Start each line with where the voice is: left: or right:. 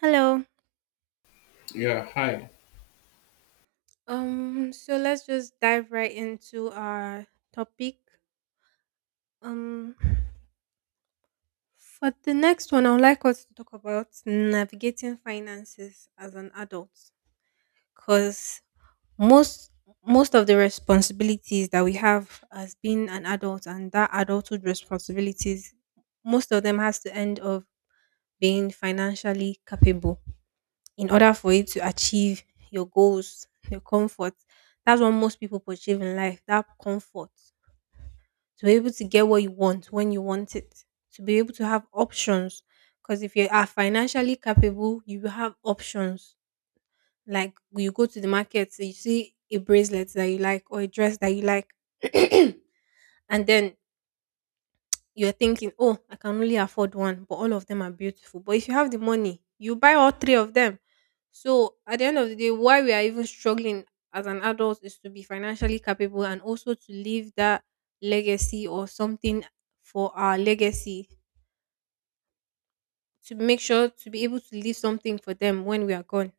right: Hello.
left: Yeah, hi.
right: So let's just dive right into our topic. Um for the next one I would like us to talk about navigating finances as an adult cuz most most of the responsibilities that we have as being an adult and that adulthood responsibilities most of them has to end of being financially capable in order for you to achieve your goals, your comfort. That's what most people achieve in life, that comfort. To be able to get what you want when you want it, to be able to have options. Because if you are financially capable, you will have options. Like you go to the market, so you see a bracelet that you like or a dress that you like. And then you're thinking, oh, I can only afford one, but all of them are beautiful. But if you have the money, you buy all three of them. So at the end of the day, why we are even struggling as an adult is to be financially capable and also to leave that legacy or something, for our legacy, to make sure to be able to leave something for them when we are gone.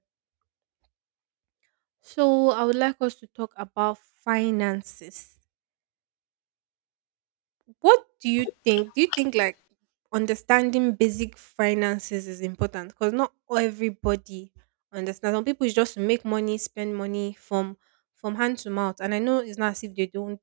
right: So I would like us to talk about finances. What do you think? Do you think like understanding basic finances is important? Because not everybody understands. Some people is just to make money, spend money from hand to mouth. And I know it's not as if they don't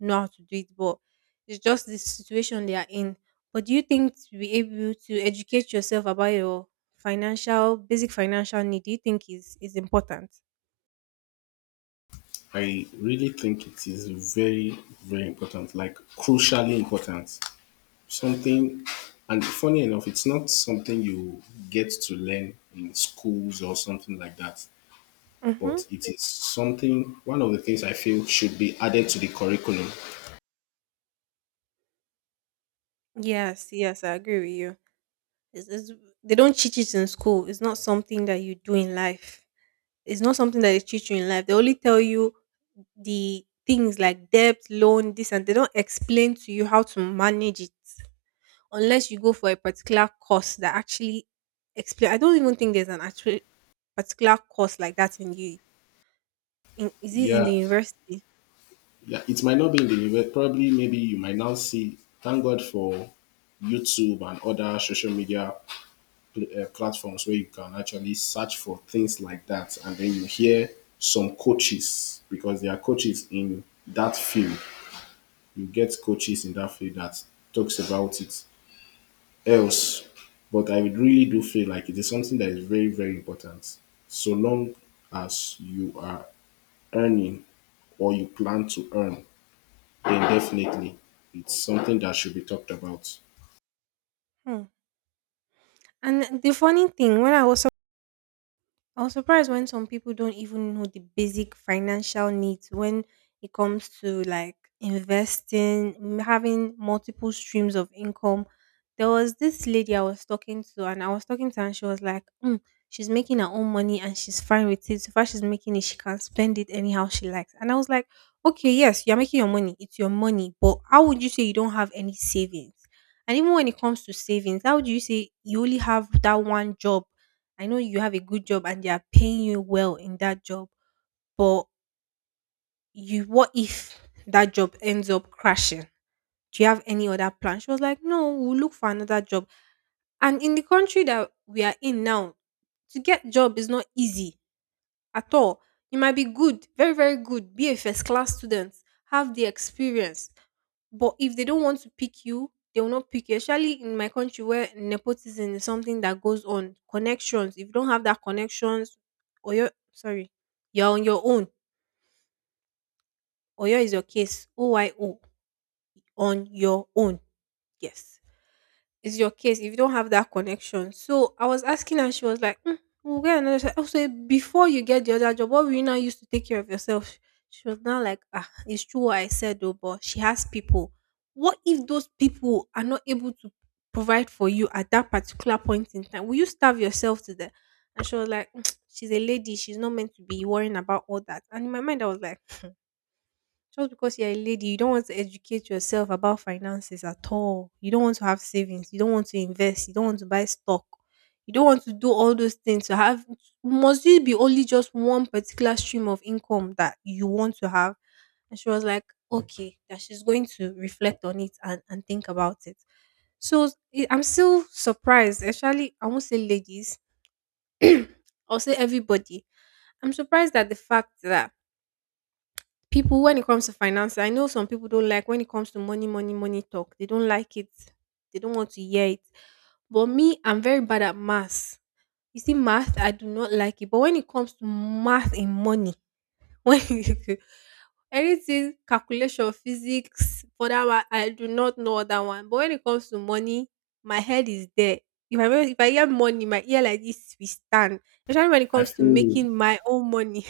right: know how to do it, but it's just the situation they are in. But do you think to be able to educate yourself about your financial basic financial need, do you think is important?
left: I really think it is very, very important, like crucially important. Something, and funny enough, it's not something you get to learn in schools or something like that, but
right: Mm-hmm.
left: it is something, one of the things I feel should be added to the curriculum.
right: Yes, yes, I agree with you. It's, they don't teach it in school. It's not something that you do in life. It's not something that they teach you in life. They only tell you the things like debt, loan, this, and they don't explain to you how to manage it unless you go for a particular course that actually explain. I don't even think there's an actual particular course like that in you. In, is it in
left: Yeah,
right: the university?
left: yeah, it might not be in the probably maybe you might now see, thank God for YouTube and other social media platforms where you can actually search for things like that, and then you hear some coaches because there are coaches in that field. You get coaches in that field that talks about it. Else, but I really do feel like it is something that is very, very important. So long as you are earning or you plan to earn, then definitely it's something that should be talked about.
right: Hmm. And the funny thing, when I was surprised when some people don't even know the basic financial needs when it comes to like investing, having multiple streams of income. There was this lady I was talking to, and I was talking to her, and she was like, mm, she's making her own money and she's fine with it. So far, she's making it, she can spend it anyhow she likes. And I was like, okay, yes, you're making your money, it's your money, but how would you say you don't have any savings? And even when it comes to savings, how do you say you only have that one job? I know you have a good job and they are paying you well in that job, but you what if that job ends up crashing? Do you have any other plan? She was like, no, we'll look for another job. And in the country that we are in now, to get job is not easy at all. You might be good, very, very good, be a first class student, have the experience. But if they don't want to pick you, they will not pick you. Especially in my country where nepotism is something that goes on. Connections. If you don't have that connections, or you sorry, you're on your own. Oyo is your case. OYO, on your own. Yes. Is your case if you don't have that connection. So I was asking her, she was like, mm, we'll get another job. Also, before you get the other job, what will you now use to take care of yourself? She was now like, ah, it's true what I said though, but she has people. What if those people are not able to provide for you at that particular point in time? Will you starve yourself to death? And she was like, mm, she's a lady, she's not meant to be worrying about all that. And in my mind, I was like, just because you're a lady, you don't want to educate yourself about finances at all. You don't want to have savings. You don't want to invest. You don't want to buy stock. You don't want to do all those things to have. Must it be only just one particular stream of income that you want to have? And she was like, okay, that she's going to reflect on it and think about it. So I'm still surprised, actually, I won't say ladies, I'll say everybody. I'm surprised at the fact that people, when it comes to finances, I know some people don't like when it comes to money talk. They don't like it. They don't want to hear it. But me, I'm very bad at math. You see, math, I do not like it. But when it comes to math and money, when you- anything calculation, physics, for that one, I do not know that one. But when it comes to money, my head is there. If I hear money, my ear like this, we stand. Especially when it
left: I
right: comes to
left: feel
right: making my own money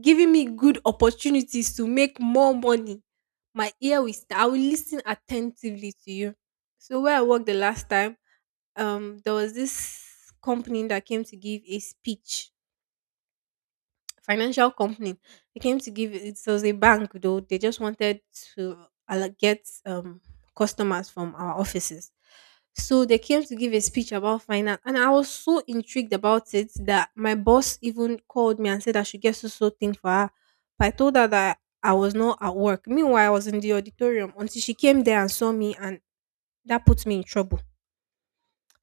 right: giving me good opportunities to make more money. My ear will st- I will listen attentively to you. So where I worked the last time, there was this company that came to give a speech, financial company. They came to give, it was a bank though. They just wanted to get customers from our offices. So they came to give a speech about finance, and I was so intrigued about it that my boss even called me and said I should get so so thing for her. But I told her that I was not at work. Meanwhile, I was in the auditorium until she came there and saw me, and that put me in trouble.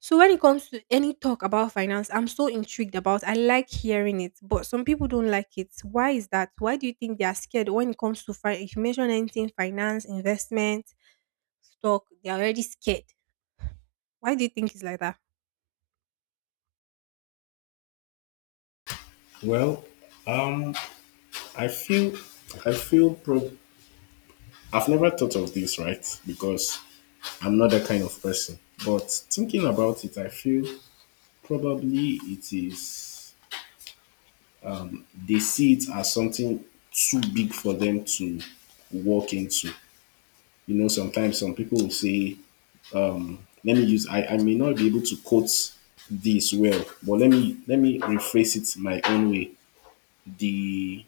right: So when it comes to any talk about finance, I'm so intrigued about. I like hearing it, but some people don't like it. Why is that? Why do you think they are scared when it comes to finance? If you mention anything, finance, investment, stock, they are already scared. Why do you think it's like that?
left: well. Um, I feel I feel pro- I've never thought of this, right? Because I'm not that kind of person. But thinking about it, I feel probably it is they see it as something too big for them to walk into. You know, sometimes some people will say, let me use I may not be able to quote this well, but let me rephrase it my own way. The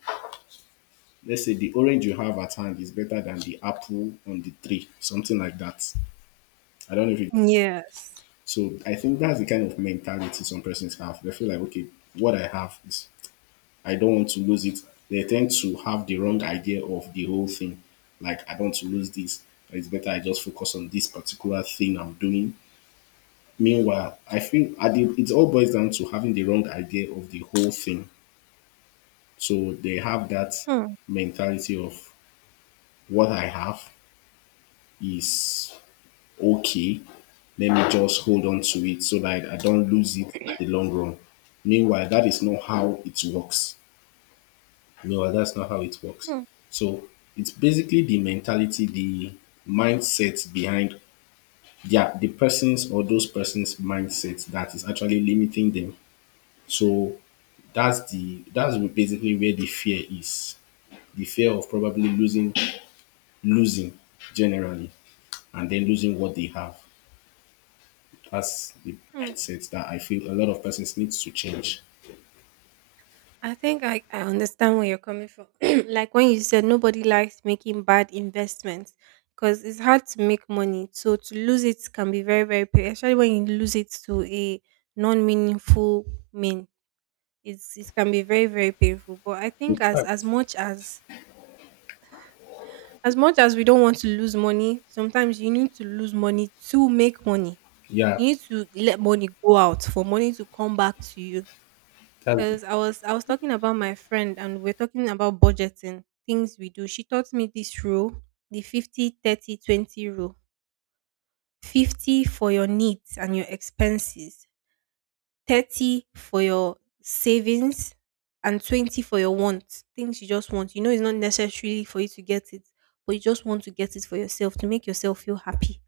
left: Let's say the orange you have at hand is better than the apple on the tree. Something like that. I don't know if.
right: Yes.
left: So I think that's the kind of mentality some persons have. They feel like, okay, what I have is I don't want to lose it. They tend to have the wrong idea of the whole thing. Like, I don't want to lose this. It's better I just focus on this particular thing I'm doing. Meanwhile, I feel I did, it all boils down to having the wrong idea of the whole thing. So they have that
right: Hmm.
left: mentality of what I have is okay, let me just hold on to it so that I don't lose it in the long run. Meanwhile, that is not how it works. Meanwhile, that's not how it works.
right: Hmm.
left: So it's basically the mentality, the mindset behind yeah, the person's or those person's mindset that is actually limiting them. So that's basically where the fear is. The fear of probably losing generally and then losing what they have. That's the
right: Hmm.
left: mindset that I feel a lot of persons needs to change.
right: I think I understand where you're coming from. Like when you said nobody likes making bad investments because it's hard to make money. So to lose it can be very, very painful, especially when you lose it to a non meaningful mean. It's, it can be very, very painful. But I
left: In
right: think
left: fact,
right: as much as we don't want to lose money, sometimes you need to lose money to make money.
left: yeah,
right: You need to let money go out for money to come back to you
left: that's
right: because I was talking about my friend and we're talking about budgeting things we do. She taught me this rule, the 50 30 20 rule. 50 for your needs and your expenses, 30 for your savings and 20 for your wants, things you just want. You know it's not necessarily for you to get it, but you just want to get it for yourself to make yourself feel happy,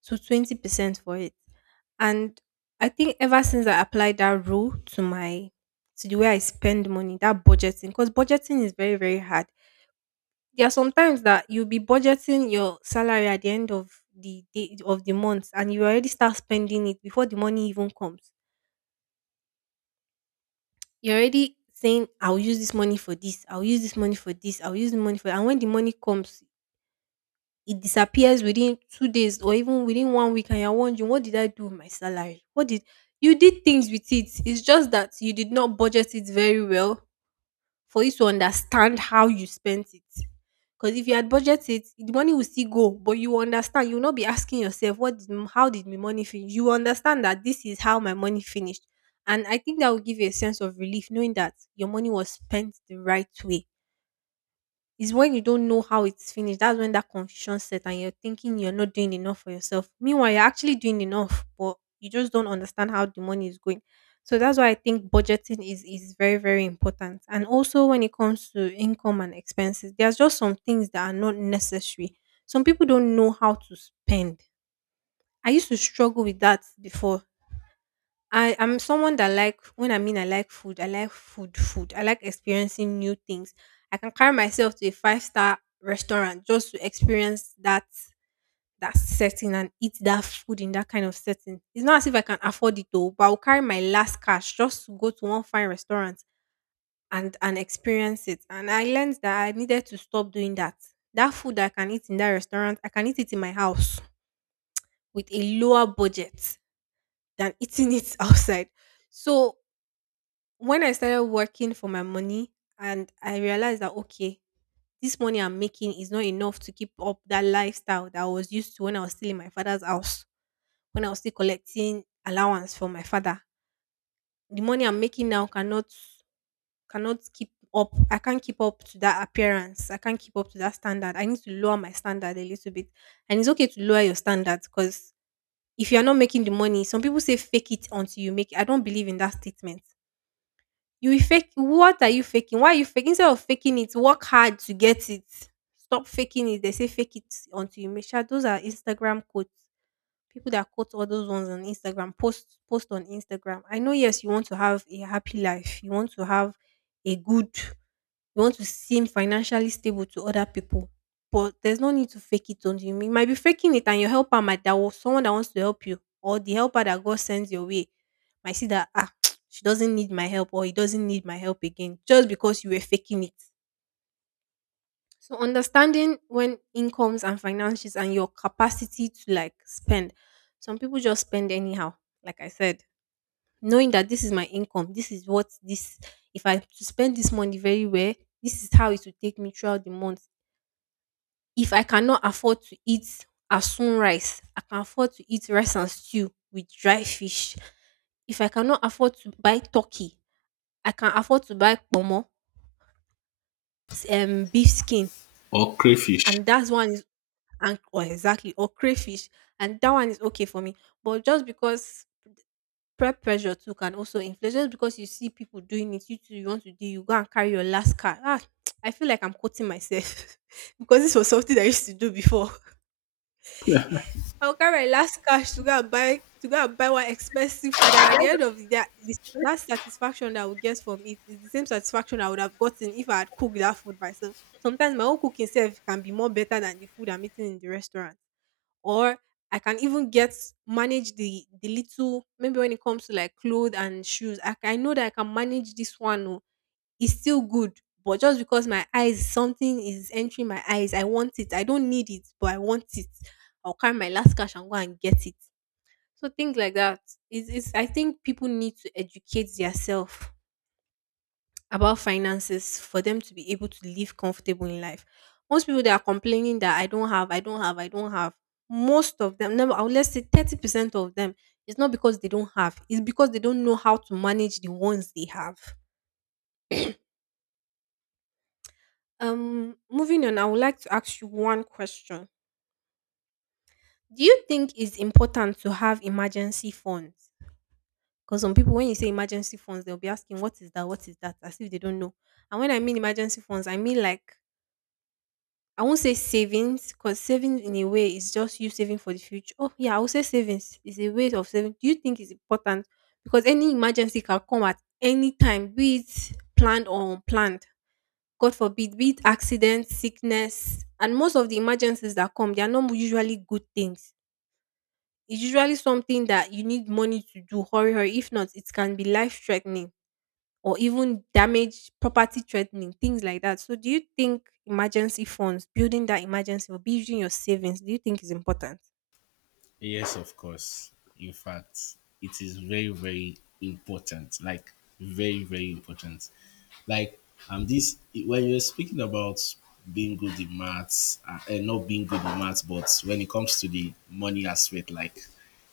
right: so 20% for it. And I think ever since I applied that rule to my to the way I spend money, that budgeting, because budgeting is very, very hard. There are sometimes that you'll be budgeting your salary at the end of the day of the month and you already start spending it before the money even comes. You're already saying, I'll use this money for this, I'll use this money for this, I'll use the money for that. And when the money comes, it disappears within two days or even within one week and you're wondering, what did I do with my salary? What did, you did things with it, it's just that you did not budget it very well for you to understand how you spent it. Because if you had budgeted it, the money will still go but you will understand, you will not be asking yourself what did, how did my money finish. You will understand that this is how my money finished, and I think that will give you a sense of relief knowing that your money was spent the right way. It's when you don't know how it's finished. That's when that confusion set and you're thinking you're not doing enough for yourself. Meanwhile, you're actually doing enough, but you just don't understand how the money is going. So that's why I think budgeting is very, very important. And also when it comes to income and expenses, there's just some things that are not necessary. Some people don't know how to spend. I used to struggle with that before. I am someone that, like, when I mean I like food, I like food. I like experiencing new things. I can carry myself to a five-star restaurant just to experience that setting and eat that food in that kind of setting. It's not as if I can afford it, though, but I'll carry my last cash just to go to one fine restaurant and experience it. And I learned that I needed to stop doing that. That food that I can eat in that restaurant, I can eat it in my house with a lower budget than eating it outside. So when I started working for my money and I realized that, okay, this money I'm making is not enough to keep up that lifestyle that I was used to when I was still in my father's house, when I was still collecting allowance from my father. The money I'm making now cannot keep up. I can't keep up to that appearance. I can't keep up to that standard. I need to lower my standard a little bit. And it's okay to lower your standards, because if you're not making the money, some people say fake it until you make it. I don't believe in that statement. You will fake — what are you faking? Why are you faking? Instead of faking it, work hard to get it. Stop faking it. They say fake it until you make — sure, those are Instagram quotes. People that quote all those ones on Instagram, post on Instagram. I know, yes, you want to have a happy life. You want to have a good — you want to seem financially stable to other people, but there's no need to fake it until you. You might be faking it, and your helper might — that was someone that wants to help you, or the helper that God sends your way might see that, ah, she doesn't need my help, or he doesn't need my help again, just because you were faking it. So understanding when incomes and finances and your capacity to, like, spend. Some people just spend anyhow, like I said, knowing that this is my income, this is what this — if I to spend this money very well, this is how it will take me throughout the month. If I cannot afford to eat asun rice, I can afford to eat rice and stew with dry fish. If I cannot afford to buy turkey, I can afford to buy pomo, beef skin,
left: or crayfish.
right: and that one is — and or exactly or crayfish, and that one is okay for me. But just because — peer pressure too can also influence, just because you see people doing it, you too you want to do, you go and carry your last card. Ah, I feel like I'm quoting myself because this was something I used to do before. I'll carry my last cash to go and buy — to go and buy one expensive food, and at the end of the day, this, that satisfaction that I would get from it is the same satisfaction I would have gotten if I had cooked that food myself. Sometimes my own cooking self can be more better than the food I'm eating in the restaurant, or I can even get, manage the little — maybe when it comes to, like, clothes and shoes. I know that I can manage this one. Oh, it's still good, but just because my eyes, something is entering my eyes, I want it. I don't need it, but I want it. I'll carry my last cash and go and get it. So things like that is. I think people need to educate themselves about finances for them to be able to live comfortable in life. Most people that are complaining that I don't have, I don't have, I don't have, most of them, never, I would let's say 30% of them, it's not because they don't have, it's because they don't know how to manage the ones they have. Moving on, I would like to ask you one question. Do you think it's important to have emergency funds? Because some people, when you say emergency funds, they'll be asking, what is that? What is that? As if they don't know. And when I mean emergency funds, I mean, like, I won't say savings, because saving in a way is just you saving for the future. Oh yeah, I would say savings is a way of saving. Do you think it's important? Because any emergency can come at any time, be it planned or unplanned. God forbid, be it accident, sickness, and most of the emergencies that come, they are not usually good things. It's usually something that you need money to do, hurry, hurry. If not, it can be life threatening, or even damage property threatening, things like that. So do you think emergency funds, building that emergency, or building your savings, do you think is important?
left: Yes, of course. In fact, it is very, very important. Like very, very important. Like this when you're speaking about being good in maths and not being good in maths, but when it comes to the money aspect, like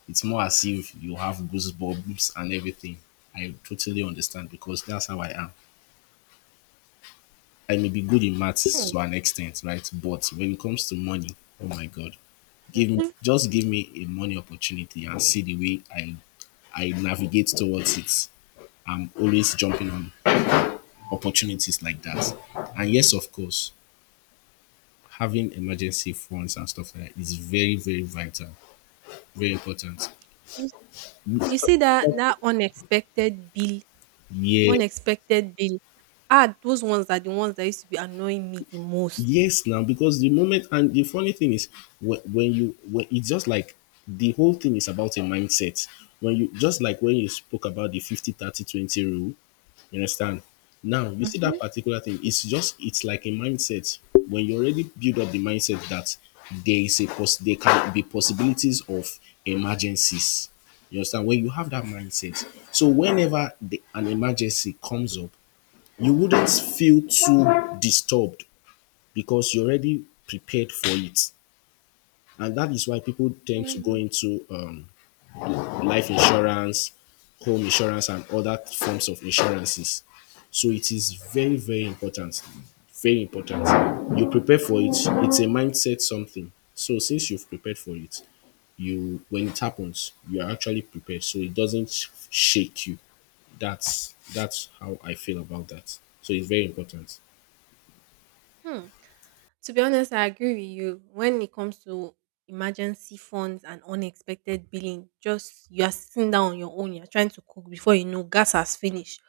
left: it's more as if you have goosebumps and everything. I totally understand because that's how I am. I may be good in maths
right: Hmm.
left: to an extent, right? But when it comes to money, oh my god, give me a money opportunity and see the way I navigate towards it. I'm always jumping on opportunities like that. And yes, of course, having emergency funds and stuff like that is very, very vital, very important.
right: You — you see that that unexpected bill.
left: Yeah,
right: Unexpected bill. Ah, those ones are the ones that used to be annoying me the most.
left: yes, now because the moment and the funny thing is when it's just like the whole thing is about a mindset. When you just like when you spoke about the 50/30/20 rule, you understand? Now you see that particular thing, it's just it's like a mindset. When you already build up the mindset that there can be possibilities of emergencies. You understand? When you have that mindset, so whenever an emergency comes up, you wouldn't feel too disturbed because you're already prepared for it. And that is why people tend to go
right: Mhm.
left: into life insurance, home insurance, and other forms of insurances. So it is very, very important. Very important. You prepare for it. It's a mindset something. So since you've prepared for it, you when it happens, you are actually prepared. So it doesn't shake you. That's how I feel about that. So it's very important.
right: Hmm. To be honest, I agree with you. When it comes to emergency funds and unexpected billing, just you are sitting down on your own, you're trying to cook before you know gas has finished,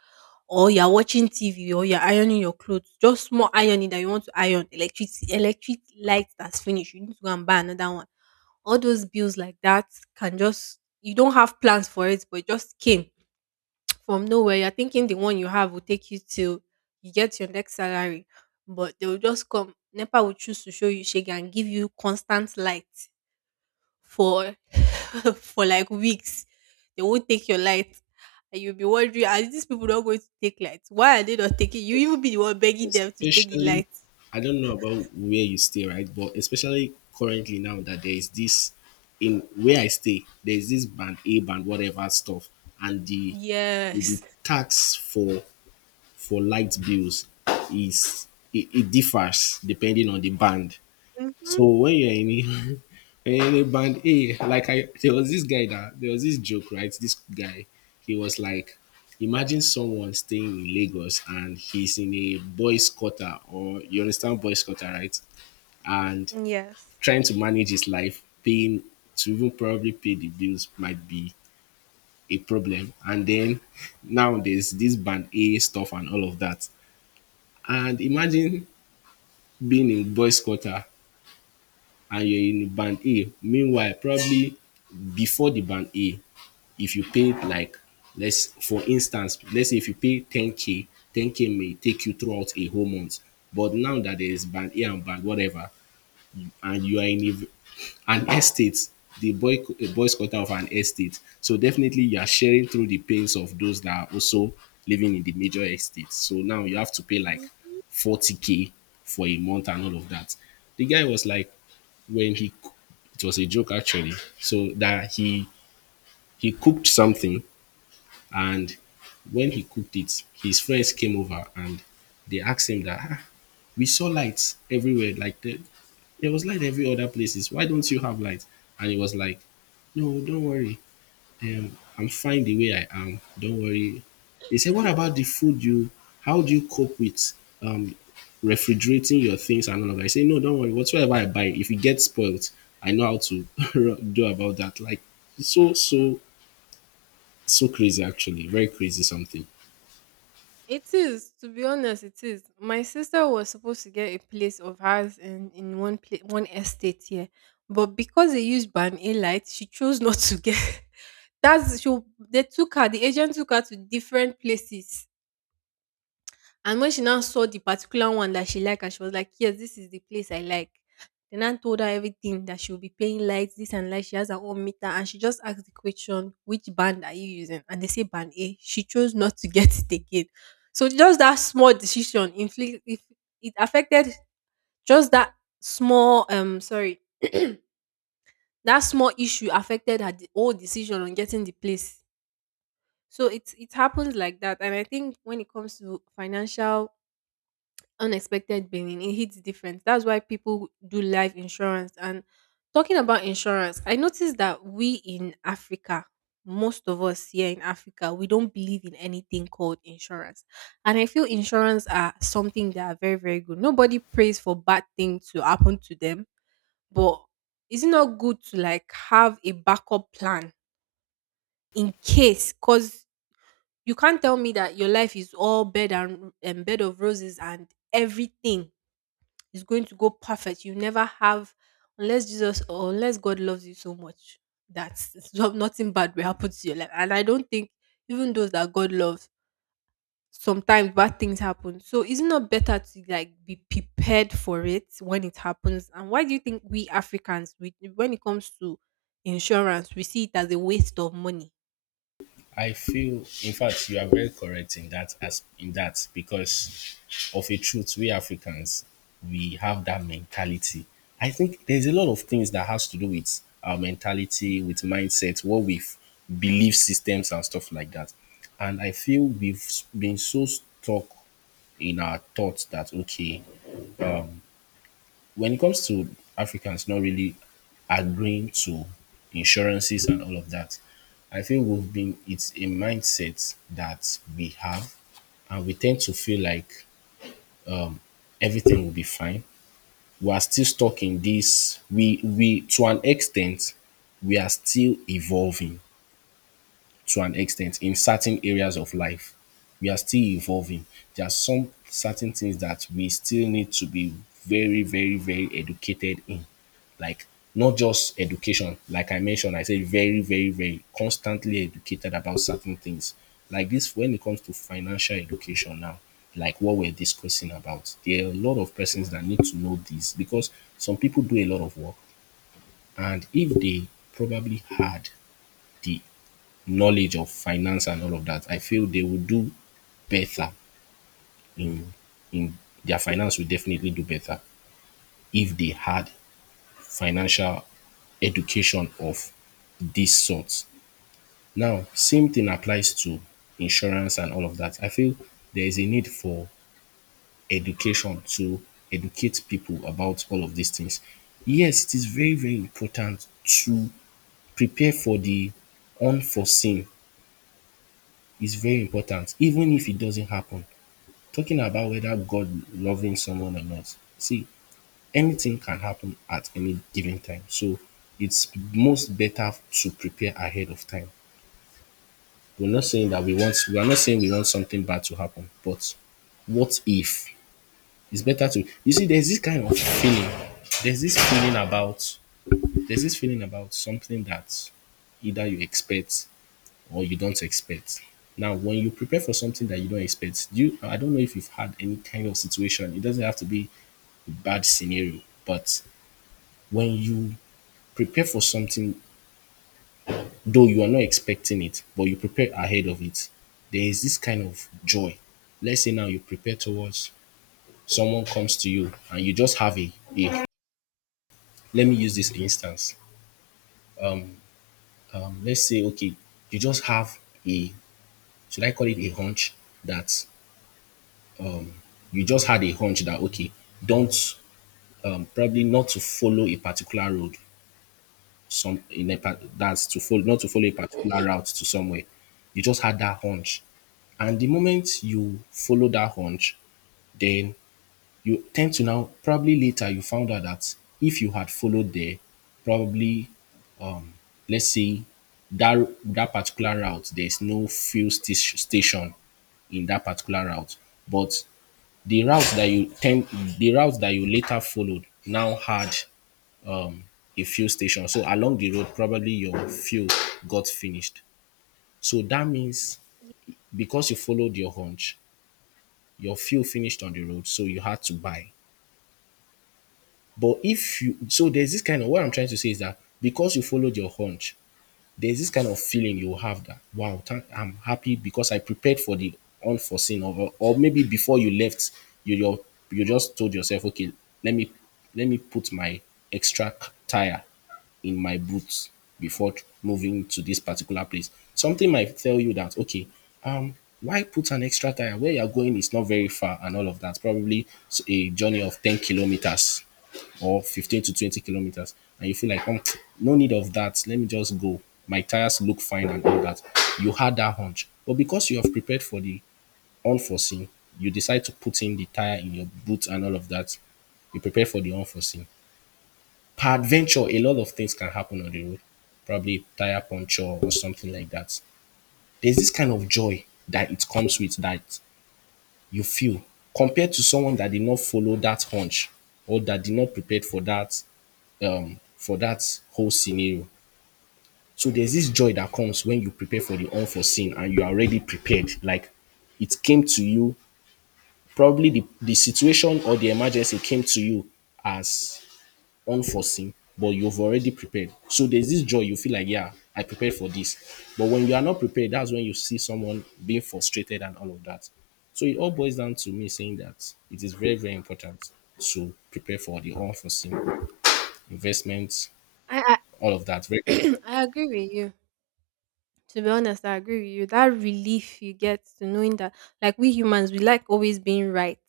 right: or you're watching TV, or you're ironing your clothes. Just small ironing that you want to iron, electricity, electric light that's finished. You need to go and buy another one. All those bills like that can just — you don't have plans for it, but it just came from nowhere. You're thinking the one you have will take you till you get your next salary, but they will just come. NEPA will choose to show you shege and give you constant light for for like weeks. They won't take your light. And you'll be wondering, are these people not going to take light? Why are they not taking you? Even be the one begging them to take the
left: Especially
right: light.
left: I don't know about where you stay, right? But especially currently now that there is this in where I stay, there is this band A band whatever stuff, and the
right: Yes.
left: tax for light bills is it differs depending on the band.
right: Hmm.
left: So when you're in a, when you're in a band A, like I there was this guy that there was this joke, right? This guy, he was like, imagine someone staying in Lagos and he's in a boys quarter or you understand boys quarter, right? And
right: Yes.
left: trying to manage his life, paying to even probably pay the bills might be a problem. And then now there's this band A stuff and all of that. And imagine being in boys quarter and you're in band A. Meanwhile, probably before the band A, if you paid like let's for instance, let's say if you pay ten K may take you throughout a whole month. But now that there is band A and band whatever, and you are in an estate, the boy a boy quarter of an estate. So definitely you are sharing through the pains of those that are also living in the major estates. So now you have to pay like
right: Mhm.
left: 40K for a month and all of that. The guy was like, when he it was a joke actually. So that he cooked something and when he cooked it, his friends came over and they asked him that, "Ah, we saw lights everywhere. Like there was light every other places. Why don't you have light?" And he was like, "No, don't worry. I'm fine the way I am. Don't worry." They said, "What about the food you how do you cope with um refrigerating your things and all of that." I say, "No, don't worry. Whatsoever I buy, if it gets spoiled, I know how to do about that." Like so, so, so crazy. Actually, very crazy. Something.
right: It is, to be honest, it is. My sister was supposed to get a place of hers in one pla- one estate here, but because they used ban A light, she chose not to get. That's she. They took her. The agent took her to different places. And when she now saw the particular one that she liked and she was like, yes, this is the place I like. The nan told her everything that she will be paying lights, this and light. She has her own meter and she just asked the question, which band are you using? And they say band A. She chose not to get it again. So just that small decision inflict — if it affected just that small sorry that small issue affected her de- whole decision on getting the place. So it happens like that. And I think when it comes to financial unexpected billing, it hits different. That's why people do life insurance. And talking about insurance, I noticed that we in Africa, most of us here in Africa, we don't believe in anything called insurance. And I feel insurance are something that are very, very good. Nobody prays for bad things to happen to them, but is it not good to, like, have a backup plan in case, because you can't tell me that your life is all bed and bed of roses and everything, it's going to go perfect. You never have, unless Jesus or unless God loves you so much that it's not- nothing bad will happen to your life. And I don't think even those that God loves, sometimes bad things happen. So isn't better to, like, be prepared for it when it happens? And why do you think we Africans, we, when it comes to insurance, we see it as a waste of money?
left: I feel, in fact, you are very correct in that, as in that, because of a truth, we Africans we have that mentality. I think there's a lot of things that has to do with our mentality, with mindset, belief systems and stuff like that. And I feel we've been so stuck in our thoughts that okay, um, when it comes to Africans not really agreeing to insurances and all of that, I feel we've been it's a mindset that we have, and we tend to feel like everything will be fine. We are still stuck in this. We to an extent, we are still evolving, to an extent in certain areas of life. We are still evolving. There are some certain things that we still need to be very, very, very educated in. Like not just education, like I mentioned, I said very, very, very constantly educated about certain things. Like this, when it comes to financial education now, like what we're discussing about, there are a lot of persons that need to know this because some people do a lot of work, and if they probably had the knowledge of finance and all of that, I feel they will do better in in their finance will definitely do better if they had financial education of this sort. Now, same thing applies to insurance and all of that. I feel there is a need for education to educate people about all of these things. Yes, it is very, very important to prepare for the unforeseen. It's very important, even if it doesn't happen. Talking about whether God loving someone or not. See, anything can happen at any given time. So it's most better to prepare ahead of time. We're not saying that we want, we are not saying we want something bad to happen, but what if? It's better to you see there's this kind of feeling. There's this feeling about there's this feeling about something that either you expect or you don't expect. Now, when you prepare for something that you don't expect, do you, I don't know if you've had any kind of situation. It doesn't have to be bad scenario. But when you prepare for something, though you are not expecting it, but you prepare ahead of it, there is this kind of joy. Let's say now you prepare towards someone comes to you and you just have a let me use this instance. Um, let's say okay, you just have a should I call it a hunch that you just had a hunch that okay, don't probably not to follow a particular road some in a part that's to follow not to follow a particular route to somewhere. You just had that hunch. And the moment you follow that hunch, then you tend to now probably later you found out that if you had followed there, probably let's say that particular route there's no station in that particular route, but the route that you tend the route that you later followed now had a fuel station. So along the road, probably your fuel got finished. So that means because you followed your hunch, your fuel finished on the road, so you had to buy. But if you so there's this kind of, what I'm trying to say is that because you followed your hunch, there's this kind of feeling you have that wow thank, I'm happy because I prepared for the unforeseen. Or maybe before you left, you you you just told yourself okay, let me put my tire in my boots before moving to this particular place. Something might tell you that okay, um why put an extra tire where you're going is not very far, and all of that, probably a journey of 10 kilometers or 15 to 20 kilometers, and you feel like oh, no need of that, let me just go, my tires look fine and all that. You had that hunch, but because you have prepared for the unforeseen, you decide to put in the tire in your boots and all of that. You prepare for the unforeseen. Peradventure a lot of things can happen on the road, probably tire puncture or something like that. There's this kind of joy that it comes with, that you feel compared to someone that did not follow that hunch, or that did not prepare for that, for that whole scenario. So there's this joy that comes when you prepare for the unforeseen and you are already prepared. Like it came to you, probably the situation or the emergency came to you as unforeseen, but you've already prepared. So there's this joy you feel like, yeah, I prepared for this. But when you are not prepared, that's when you see someone being frustrated and all of that. So it all boils down to me saying that it is very, very important to prepare for the unforeseen investments,
right: I —
left: all of that. Very.
right: I agree with you. To be honest, I agree with you. That relief you get to knowing that, like we humans, we like always being right.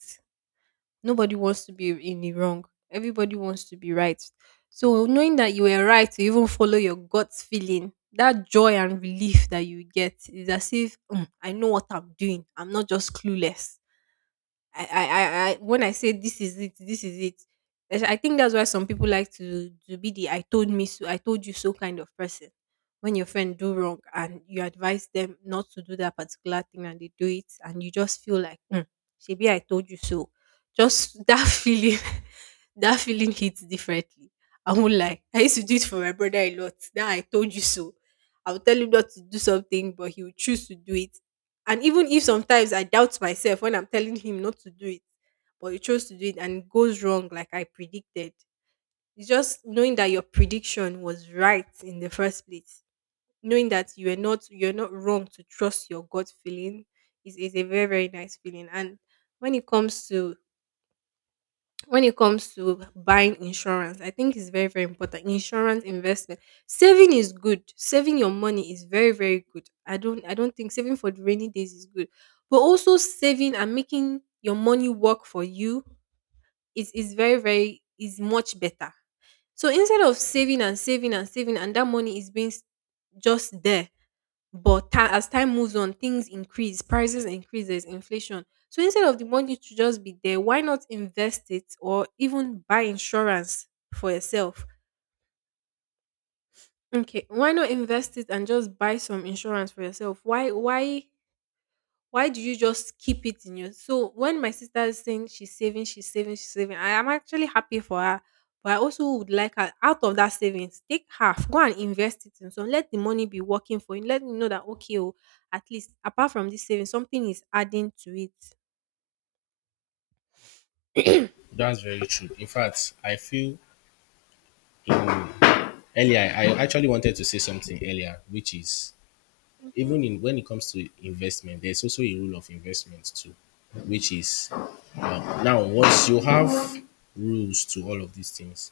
right: Nobody wants to be in the wrong. Everybody wants to be right. So knowing that you were right to even follow your gut feeling, that joy and relief that you get is as if, "Mm, I know what I'm doing. I'm not just clueless. I when I say this is it, this is it. As- I think that's why some people like to be the 'I told me so,' 'I told you so' kind of person." When your friend do wrong and you advise them not to do that particular thing and they do it, and you just feel like, mm, "Shebi, I told you so." Just that feeling, that feeling hits differently. I won't lie. I used to do it for my brother a lot. That I told you so. I would tell him not to do something, but he would choose to do it, and even if sometimes I doubt myself when I'm telling him not to do it, but he chose to do it and it goes wrong like I predicted. It's just knowing that your prediction was right in the first place. Knowing that you are not — you're not wrong to trust your gut feeling is a very, very nice feeling. And when it comes to — when it comes to buying insurance, I think it's very, very important. Insurance, investment. Saving is good. Saving your money is very, very good. I don't — I don't think saving for the rainy days is good. But also saving and making your money work for you is very, very — is much better. So instead of saving and saving and saving and that money is being s- just there, but ti — as time moves on, things increase, prices increase, there's inflation. So instead of the money to just be there, why not invest it or even buy insurance for yourself? Okay, why not invest it and just buy some insurance for yourself? Why do you just keep it in your — so when my sister is saying she's saving, she's saving, she's saving, I am actually happy for her. But I also would like her, out of that savings, take half, go and invest it in some. Let the money be working for you. Let me know that, okay, oh, at least apart from this saving, something is adding to it.
left: That's very true. In fact, I feel, um, earlier, I actually wanted to say something earlier, which is
right: Mhm,
left: even in, when it comes to investment, there's also a rule of investment too, which is, now once you have rules to all of these things,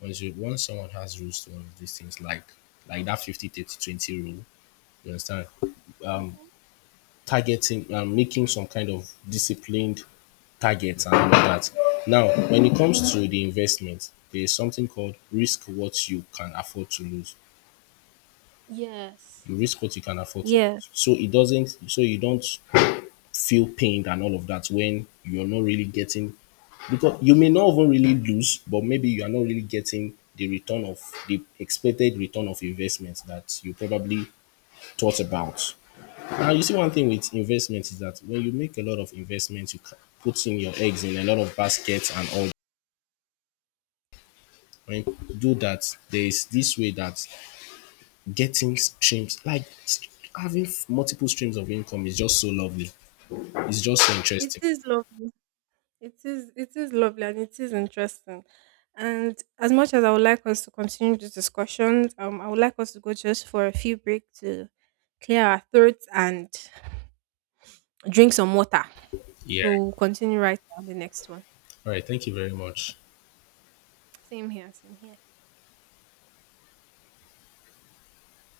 left: once someone has rules to all of these things, like that 50/30/20 rule, you understand?
right: mhm.
left: Targeting and making some kind of disciplined targets and all that. Now, when it comes to the investment, there is something called risk what you can afford to lose.
right: Yes.
left: You risk what you can afford to
right: Yes.
left: lose. So it doesn't, so you don't feel pained and all of that when you're not really getting, because you may not even really lose, but maybe you are not really getting the return of, the expected return of investment that you probably thought about. And you see, one thing with investment is that when you make a lot of investments, you put in your eggs in a lot of baskets and all. When you do that, there is this way that getting streams, like having multiple streams of income, is just so lovely. It's just so
right: It
left: interesting.
right: is lovely. It is lovely and it is interesting. And as much as I would like us to continue this discussion, I would like us to go just for a few break to clear our throats and drink some water.
left: Yeah.
right: So we'll continue right on the next one.
left: All right. Thank you very much.
right: Same here, same here.